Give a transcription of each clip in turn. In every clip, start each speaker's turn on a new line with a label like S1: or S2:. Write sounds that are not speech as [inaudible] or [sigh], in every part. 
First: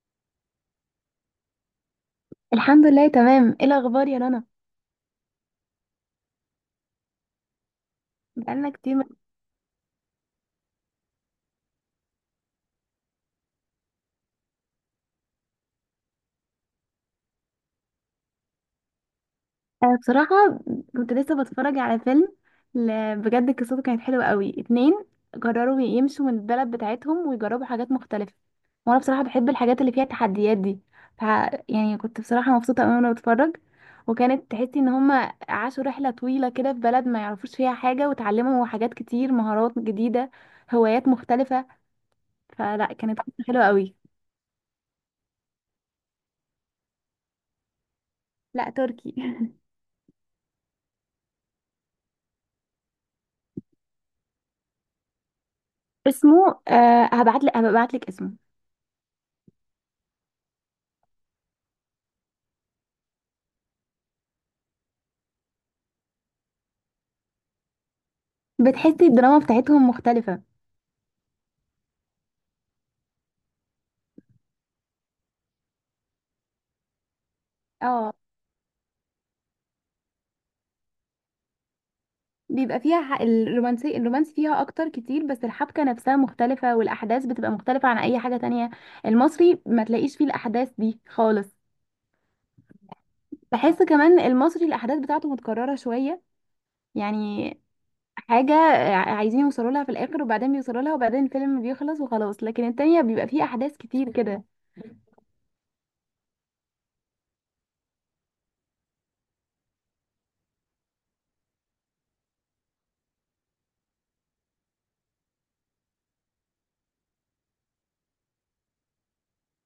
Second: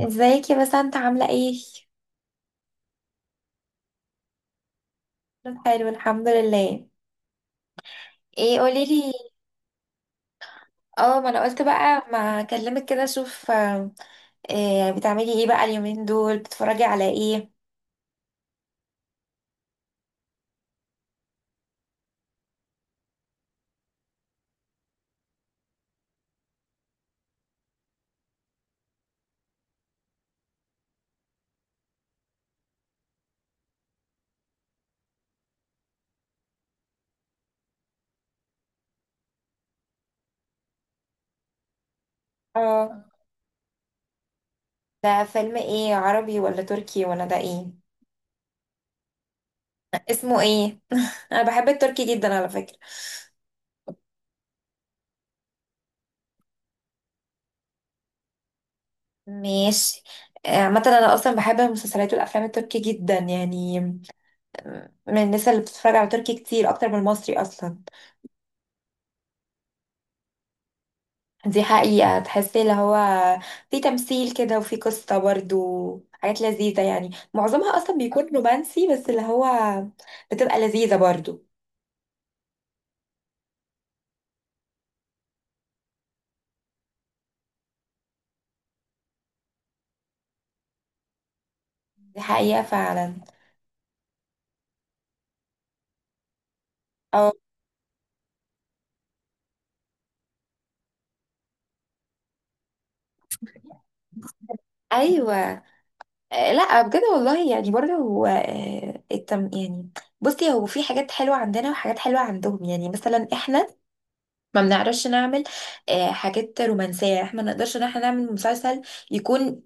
S1: ازيك يا بسنت عاملة ايه؟
S2: الحمد لله، تمام. ايه الاخبار يا رنا؟
S1: حلو الحمد لله. ايه
S2: بقالنا كتير ما-
S1: قوليلي. اه، ما انا قلت بقى ما اكلمك كده اشوف. إيه بتعملي ايه بقى اليومين دول بتتفرجي على ايه؟
S2: أنا بصراحه كنت لسه بتفرج على فيلم. بجد قصته كانت حلوه قوي. اتنين قرروا يمشوا من البلد بتاعتهم ويجربوا حاجات مختلفه، وانا بصراحه بحب الحاجات اللي فيها تحديات دي. ف يعني كنت بصراحه مبسوطه قوي وانا بتفرج، وكانت تحسي ان هما عاشوا رحله طويله كده في بلد ما يعرفوش فيها حاجه، وتعلموا حاجات كتير، مهارات جديده، هوايات مختلفه. فلا،
S1: اه،
S2: كانت قصة حلوه قوي.
S1: ده فيلم ايه، عربي ولا تركي ولا ده ايه؟
S2: لا، تركي. [laughs]
S1: اسمه ايه؟ [laughs] انا بحب التركي جدا على فكرة.
S2: اسمه هبعت لك، اسمه.
S1: ماشي. عامة انا اصلا بحب المسلسلات والافلام التركي جدا يعني. من الناس اللي بتتفرج على تركي كتير اكتر من المصري اصلا.
S2: بتحسي الدراما بتاعتهم مختلفة.
S1: دي حقيقة، تحسي اللي هو في تمثيل كده وفي قصة برضو. حاجات لذيذة، يعني معظمها أصلا
S2: اه،
S1: بيكون رومانسي بس اللي هو بتبقى لذيذة برضو.
S2: بيبقى فيها الرومانس فيها اكتر كتير، بس الحبكة نفسها مختلفة، والاحداث بتبقى مختلفة عن اي حاجة تانية. المصري ما تلاقيش فيه الاحداث دي خالص.
S1: دي حقيقة فعلا.
S2: بحس كمان المصري الاحداث بتاعته متكررة شوية.
S1: أو.
S2: يعني حاجة عايزين يوصلوا لها في الاخر، وبعدين بيوصلوا لها، وبعدين الفيلم بيخلص وخلاص، لكن التانية بيبقى فيه احداث كتير كده.
S1: أيوة. لا بجد والله، يعني برضو هو التم يعني. بصي، هو في حاجات حلوة عندنا وحاجات حلوة عندهم. يعني مثلا احنا ما بنعرفش نعمل حاجات رومانسية. احنا ما نقدرش ان احنا نعمل مسلسل يكون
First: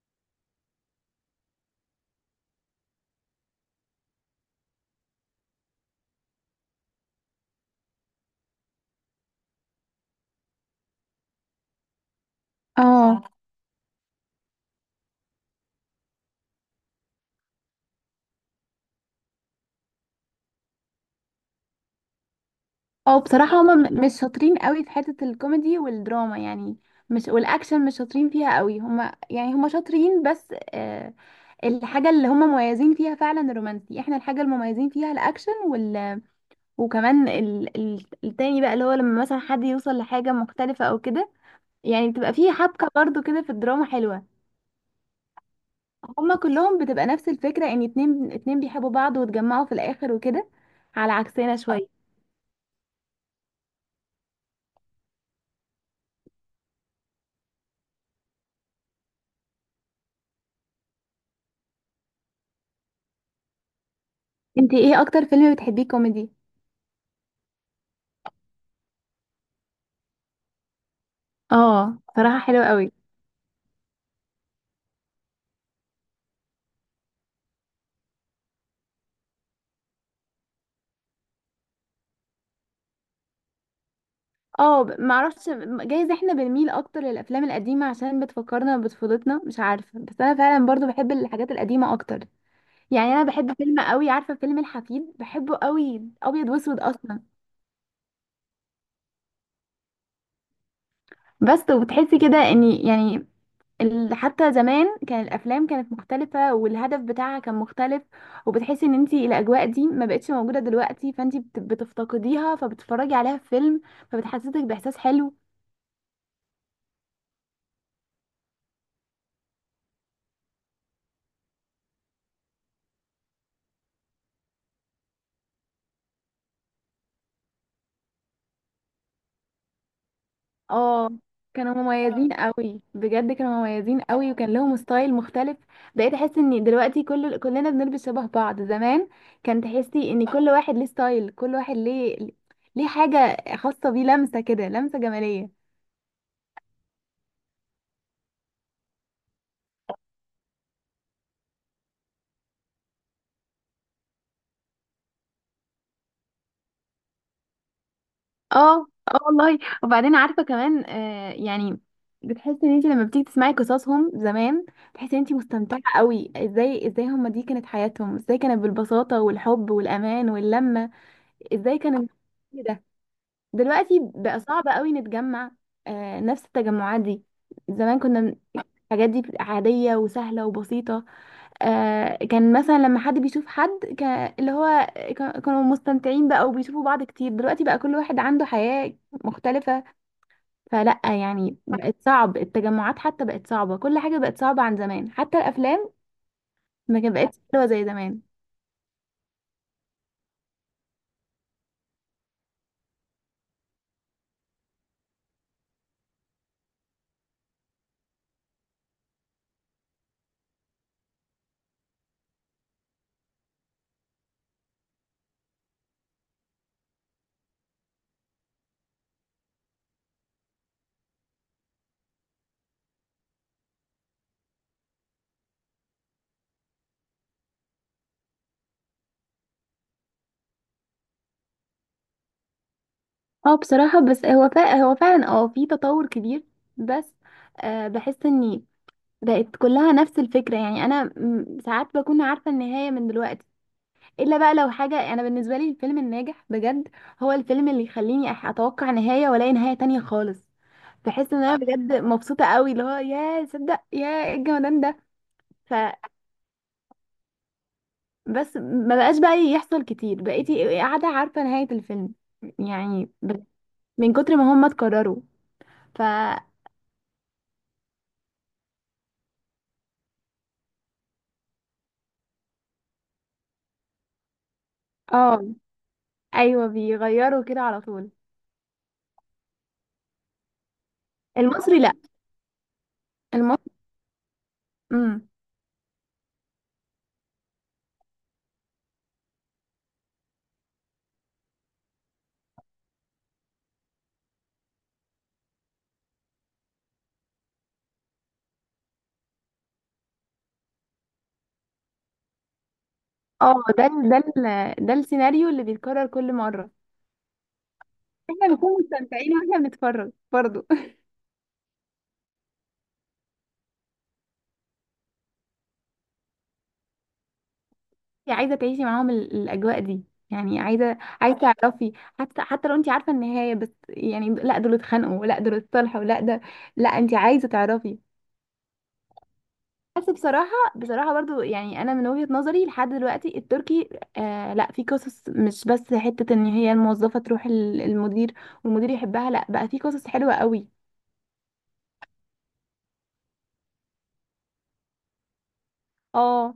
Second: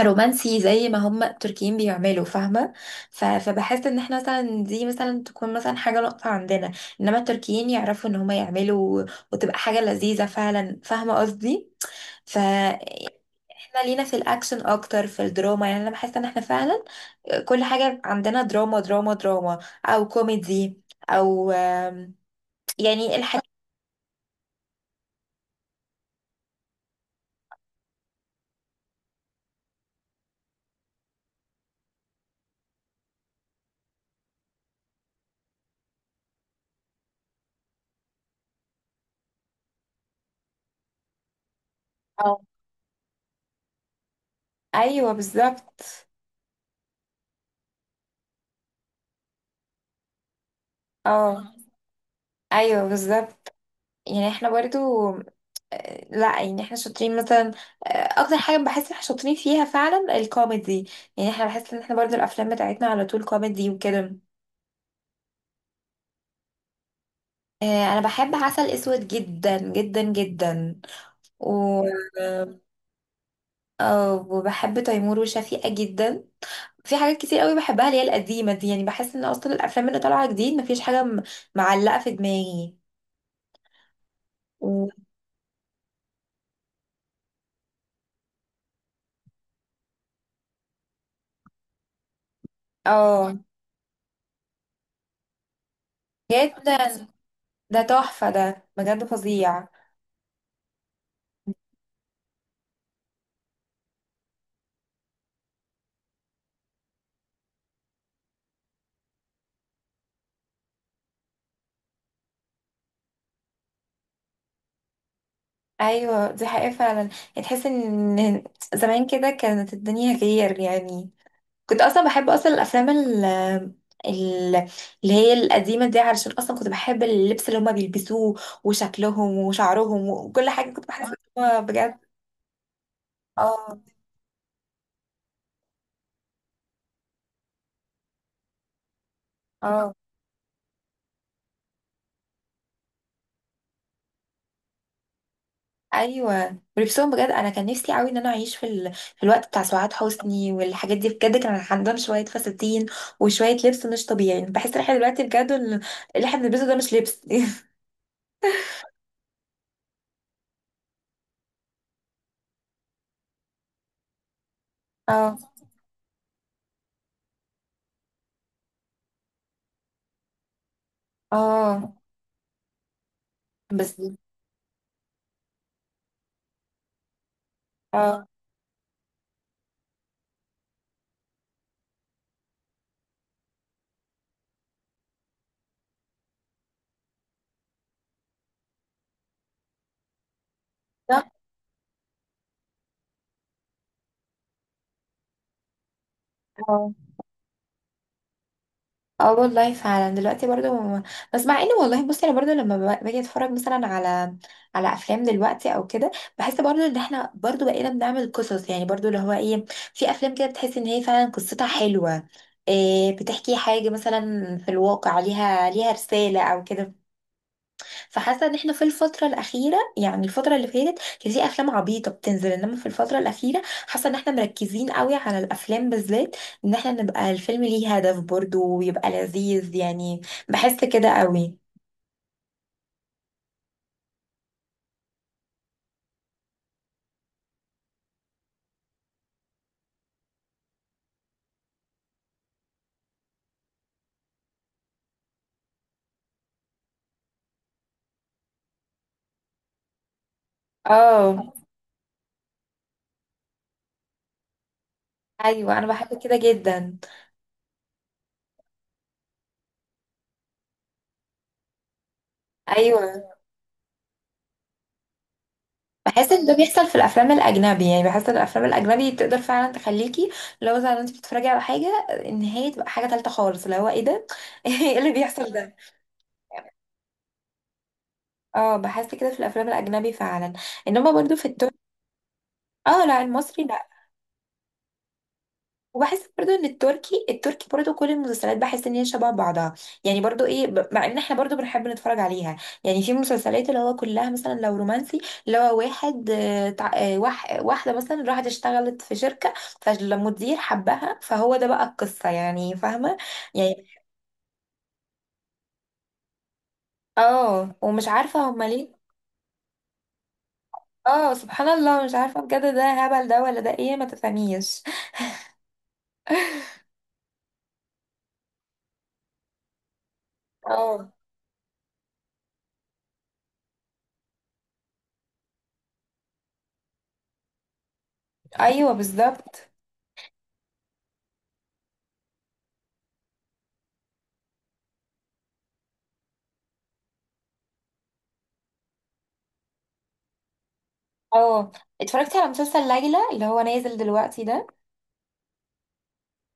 S1: رومانسي زي ما هم التركيين بيعملوا، فاهمة؟ ف- فبحس ان احنا مثلا دي مثلا تكون مثلا حاجة نقطة عندنا، انما التركيين يعرفوا ان هم يعملوا وتبقى حاجة لذيذة فعلا، فاهمة قصدي؟ ف
S2: اه،
S1: احنا لينا في الاكشن اكتر، في الدراما. يعني انا بحس ان احنا فعلا كل حاجة عندنا دراما دراما دراما، او كوميدي، او يعني
S2: او
S1: الحاجة.
S2: بصراحة هما مش شاطرين قوي في حتة الكوميدي والدراما، يعني مش. والاكشن مش شاطرين فيها قوي، هما يعني هما شاطرين بس. آه الحاجة اللي هما مميزين فيها فعلا الرومانسي، احنا الحاجة المميزين فيها الاكشن، وكمان التاني بقى اللي هو لما مثلا حد يوصل لحاجة مختلفة او كده. يعني بتبقى
S1: أو.
S2: فيه حبكة برضو كده في الدراما حلوة.
S1: ايوه بالظبط.
S2: هما كلهم بتبقى نفس الفكرة، ان اتنين اتنين بيحبوا بعض واتجمعوا في الاخر وكده، على
S1: اه.
S2: عكسنا شوية.
S1: ايوه بالظبط. يعني احنا برضو لا، يعني احنا شاطرين مثلا. آه، اكتر حاجه بحس ان احنا شاطرين فيها فعلا الكوميدي. يعني احنا بحس ان احنا برضو الافلام بتاعتنا على طول كوميدي وكده.
S2: انت ايه اكتر فيلم بتحبيه كوميدي؟
S1: انا بحب عسل اسود جدا جدا جدا. و
S2: اه، صراحة حلوة قوي.
S1: وبحب تيمور وشفيقة جدا. في حاجات كتير قوي بحبها اللي هي القديمه دي. يعني بحس ان اصلا الافلام اللي طالعه جديد مفيش حاجه معلقه في دماغي.
S2: اه،
S1: و-
S2: معرفش. جايز احنا بنميل اكتر للافلام القديمة عشان بتفكرنا بطفولتنا، مش عارفة، بس انا فعلا برضو بحب الحاجات القديمة اكتر. يعني انا
S1: اه.
S2: بحب فيلم قوي، عارفة فيلم الحفيد؟ بحبه قوي، ابيض واسود
S1: جدا.
S2: اصلا.
S1: ده تحفه ده بجد، فظيع.
S2: بس وبتحسي كده ان يعني حتى زمان كان الافلام كانت مختلفة، والهدف بتاعها كان مختلف. وبتحسي ان انتي الاجواء دي ما بقتش موجودة دلوقتي، فانتي بتفتقديها، فبتتفرجي عليها في فيلم، فبتحسسك باحساس حلو.
S1: ايوه دي حقيقة فعلا، يعني تحس ان زمان كده كانت الدنيا غير يعني. كنت اصلا بحب اصلا الافلام ال- اللي هي القديمة دي، علشان اصلا كنت بحب اللبس اللي هما بيلبسوه وشكلهم وشعرهم وكل حاجة. كنت بحس
S2: اه،
S1: ان هو
S2: كانوا
S1: بجد.
S2: مميزين قوي، بجد كانوا
S1: اه.
S2: مميزين قوي، وكان لهم ستايل مختلف. بقيت احس ان دلوقتي كلنا بنلبس شبه بعض. زمان كان
S1: اه.
S2: تحسي ان كل واحد ليه ستايل، كل واحد ليه، ليه حاجة خاصة بيه، لمسة كده، لمسة جمالية.
S1: ايوه، ولبسهم بجد انا كان نفسي قوي ان انا اعيش في في الوقت بتاع سعاد حسني والحاجات دي. بجد كان عندهم شوية فساتين وشوية لبس مش طبيعي. بحس ان احنا دلوقتي بجد اللي احنا بنلبسه ده مش لبس. [laughs]
S2: اه، اه والله. وبعدين عارفة كمان، يعني بتحسي ان انت لما بتيجي تسمعي قصصهم زمان بتحسي ان انت
S1: اه.
S2: مستمتعة قوي. ازاي ازاي هما دي كانت حياتهم؟ ازاي كانت بالبساطة والحب والامان واللمة؟ ازاي
S1: اه.
S2: كانت كده. دلوقتي
S1: بس.
S2: بقى صعب قوي نتجمع. نفس التجمعات دي، زمان كنا
S1: اه.
S2: الحاجات دي عادية وسهلة وبسيطة. كان مثلا لما حد بيشوف حد اللي هو كانوا مستمتعين بقى، وبيشوفوا بعض كتير. دلوقتي بقى كل واحد عنده حياة مختلفة. فلأ
S1: لا.
S2: يعني بقت صعب التجمعات، حتى بقت صعبة. كل حاجة بقت صعبة عن زمان، حتى الأفلام
S1: اه.
S2: ما كان- بقتش حلوة زي زمان.
S1: اه والله فعلا دلوقتي برضو بس، مع ان والله بصي انا برضو لما باجي اتفرج مثلا على على افلام دلوقتي او كده، بحس برضو ان احنا برضو بقينا بنعمل قصص. يعني برضو اللي هو ايه، في افلام كده بتحس ان هي فعلا قصتها حلوة، إيه، بتحكي حاجة مثلا في الواقع ليها ليها رسالة او كده. فحاسه ان احنا في الفتره الاخيره، يعني الفتره اللي فاتت كان في افلام عبيطه بتنزل، انما في الفتره الاخيره حاسه ان احنا مركزين قوي على الافلام بالذات، ان احنا نبقى الفيلم ليه هدف برضه ويبقى لذيذ يعني. بحس كده قوي.
S2: اه بصراحة، بس هو هو فعلا في تطور كبير، بس بحس اني بقت كلها نفس الفكرة. يعني أنا ساعات بكون عارفة النهاية من دلوقتي، إلا بقى لو حاجة. أنا بالنسبة لي الفيلم الناجح بجد هو الفيلم اللي يخليني أتوقع نهاية وألاقي نهاية تانية خالص. بحس إن
S1: اه.
S2: أنا بجد مبسوطة قوي، اللي هو يا صدق يا إيه الجمدان ده.
S1: ايوه انا
S2: فبس
S1: بحب كده جدا.
S2: ما بقاش بقى يحصل كتير، بقيتي قاعدة عارفة نهاية الفيلم. يعني
S1: ايوه.
S2: من كتر ما هم اتكرروا. ف
S1: بحس ان ده بيحصل في الافلام الاجنبي. يعني بحس ان الافلام الاجنبي تقدر فعلا تخليكي لو زي ما انت بتتفرجي على حاجه، النهايه تبقى حاجه تالته خالص، اللي هو ايه ده؟ [laughs] ايه اللي
S2: اه
S1: بيحصل ده؟
S2: أيوه، بيغيروا كده على طول.
S1: اه بحس كده في الافلام الاجنبي فعلا، انما برضو في التركي.
S2: المصري لأ،
S1: اه لا، المصري لا.
S2: المصري.
S1: وبحس برضو ان التركي، التركي برضو كل المسلسلات بحس ان هي شبه بعضها. يعني برضو ايه، مع ان احنا برضو بنحب نتفرج عليها. يعني في مسلسلات اللي هو كلها مثلا، لو رومانسي اللي هو واحد واحده مثلا راحت اشتغلت في شركه، فالمدير حبها، فهو ده بقى القصه، يعني فاهمه؟
S2: اه
S1: يعني
S2: ده السيناريو اللي بيتكرر كل مرة.
S1: اه، ومش
S2: احنا
S1: عارفه هما
S2: بنكون
S1: ليه.
S2: مستمتعين واحنا بنتفرج برضه.
S1: اه سبحان الله، مش عارفه بجد ده هبل ده ولا ده ايه، ما تفهميش.
S2: [laughs] انت عايزة تعيشي معاهم الأجواء دي. يعني عايزة،
S1: اه.
S2: تعرفي. حتى لو انت عارفة النهاية، بس يعني لا، دول اتخانقوا، ولا دول اتصالحوا، ولا ده. لا، انت عايزة تعرفي.
S1: ايوه بالظبط.
S2: بس بصراحة، برضو يعني أنا من وجهة نظري لحد دلوقتي التركي لا، في قصص مش بس حتة إن هي الموظفة تروح المدير والمدير يحبها، لا بقى في قصص حلوة قوي.
S1: اه، اتفرجتي على مسلسل ليلى اللي هو نازل دلوقتي ده؟
S2: اه،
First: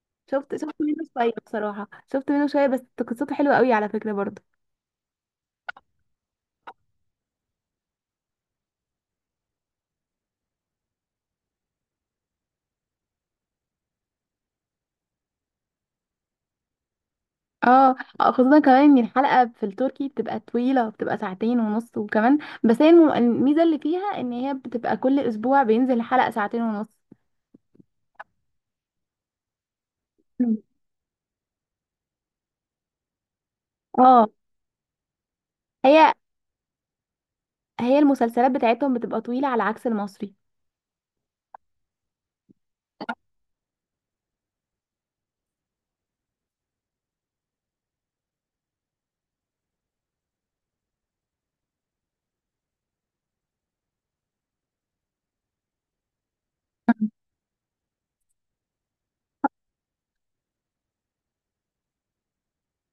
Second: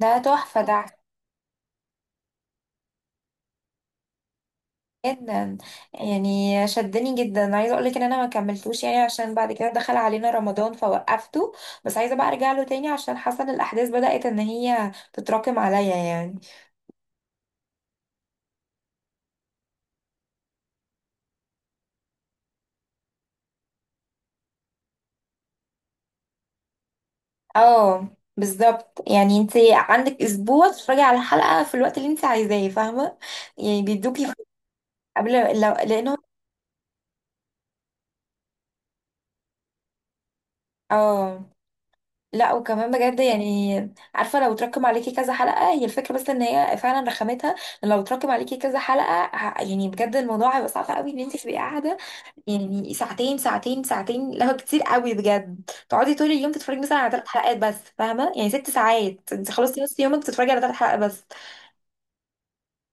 S1: ده تحفه
S2: شفت
S1: ده.
S2: منه شويه، بصراحه شفت منه شويه بس. قصته حلوه قوي على فكره برضه.
S1: جدا. يعني شدني جدا، عايزه اقول لك ان انا ما كملتوش يعني، عشان بعد كده دخل علينا رمضان فوقفته، بس عايزه بقى ارجع له تاني عشان حاسه ان الاحداث بدات ان هي تتراكم عليا يعني.
S2: اه، خصوصا كمان ان الحلقه في التركي بتبقى طويله، بتبقى ساعتين ونص وكمان. بس هي الميزه اللي فيها ان هي بتبقى كل اسبوع بينزل حلقه ساعتين ونص.
S1: اه. بالظبط، يعني انت عندك
S2: مم.
S1: اسبوع تتفرجي على الحلقه في الوقت اللي انت عايزاه، فاهمه؟ يعني
S2: اه،
S1: بيدوكي قبل، لو
S2: هي
S1: لانه
S2: هي المسلسلات بتاعتهم بتبقى طويله على عكس المصري.
S1: اه. لا وكمان بجد يعني، عارفه لو تركم عليكي كذا حلقه، هي الفكره بس ان هي فعلا رخامتها إن لو تركم عليكي كذا حلقه يعني بجد الموضوع هيبقى صعب قوي ان انت تبقي قاعده. يعني ساعتين ساعتين ساعتين، لا هو كتير قوي بجد. تقعدي طول اليوم تتفرجي مثلا
S2: مم.
S1: على ثلاث حلقات بس، فاهمه؟ يعني ست ساعات انت خلصتي نص يومك بتتفرجي على ثلاث حلقات بس.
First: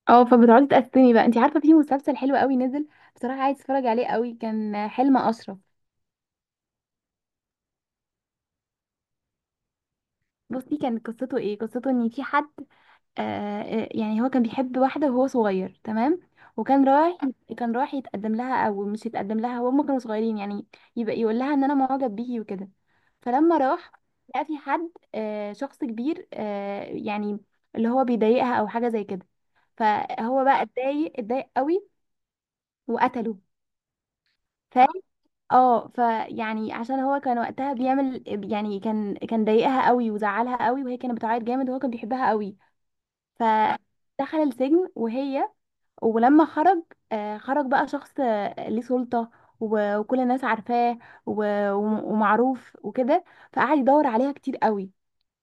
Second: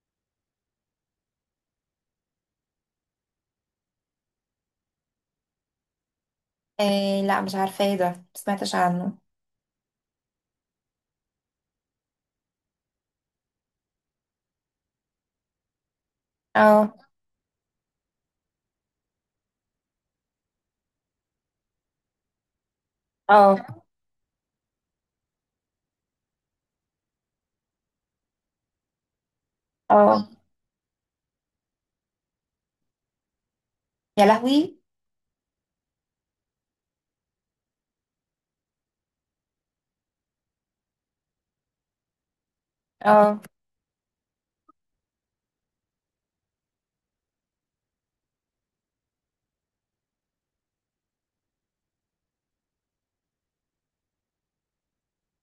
S2: اه، فبتقعدي تقسمي بقى. انت عارفه في مسلسل حلو قوي نزل؟ بصراحه عايز اتفرج عليه قوي، كان حلم اشرف.
S1: إيه، لا مش عارفه ايه ده، ما سمعتش عنه.
S2: بصي، كان قصته ايه؟ قصته ان في حد، آه، يعني هو كان بيحب واحدة وهو صغير تمام. وكان
S1: اه.
S2: رايح كان رايح يتقدم لها او مش يتقدم لها، وهم كانوا صغيرين، يعني يبقى يقول لها ان انا معجب بيكي وكده. فلما
S1: اه.
S2: راح لقى في حد، شخص كبير، يعني اللي هو بيضايقها او حاجة زي كده،
S1: اه.
S2: فهو بقى اتضايق قوي وقتله.
S1: يا لهوي.
S2: ف اه، فيعني عشان هو كان وقتها بيعمل، يعني كان ضايقها قوي وزعلها قوي، وهي كانت بتعيط جامد، وهو كان بيحبها قوي.
S1: اه.
S2: ف دخل السجن وهي، ولما خرج، خرج بقى شخص ليه سلطة، وكل الناس عارفاه، ومعروف وكده. فقعد يدور عليها كتير قوي،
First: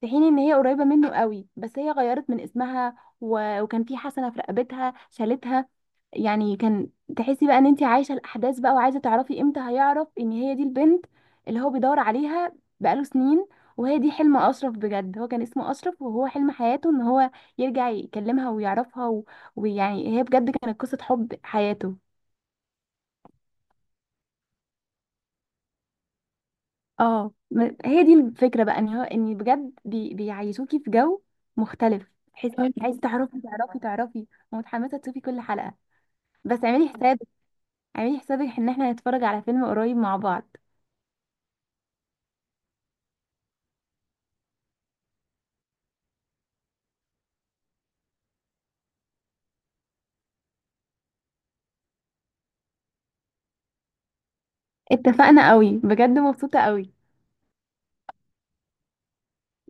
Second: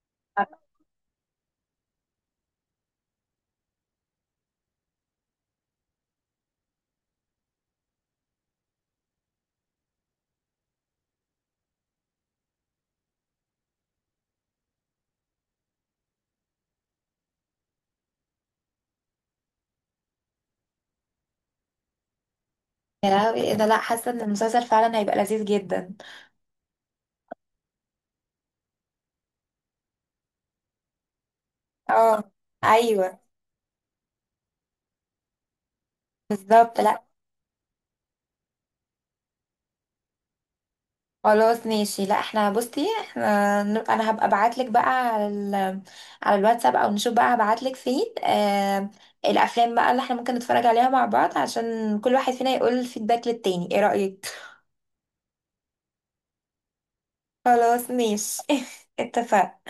S2: في حين ان هي قريبه منه قوي، بس هي غيرت من اسمها وكان في حسنه في رقبتها شالتها. يعني كان تحسي بقى ان انت عايشه الاحداث بقى، وعايزه تعرفي امتى هيعرف ان هي دي البنت اللي هو بيدور عليها بقاله سنين. وهي دي حلم اشرف، بجد. هو كان اسمه اشرف، وهو حلم حياته ان هو يرجع يكلمها ويعرفها ويعني هي بجد كانت قصه حب حياته.
S1: يا لهوي ايه ده، لا حاسه ان المسلسل فعلا هيبقى لذيذ جدا.
S2: اه، هي دي الفكرة، بقى ان هو بجد بيعيشوكي في جو مختلف،
S1: اه.
S2: تحس حلو. عايز
S1: ايوه
S2: تعرفي، تعرفي، تعرفي، ومتحمسة تشوفي كل حلقة. بس
S1: بالظبط.
S2: اعملي
S1: لا.
S2: حسابك، اعملي حسابك ان احنا هنتفرج على فيلم قريب مع بعض.
S1: خلاص ماشي. لا احنا بصي احنا انا هبقى ابعت لك بقى على على الواتساب، او نشوف بقى هبعت لك فين. الافلام بقى اللي احنا ممكن نتفرج عليها مع بعض، عشان كل واحد فينا يقول الفيدباك للتاني، ايه رأيك؟
S2: اتفقنا قوي، بجد مبسوطة قوي.
S1: خلاص ماشي. [laughs] اتفقنا.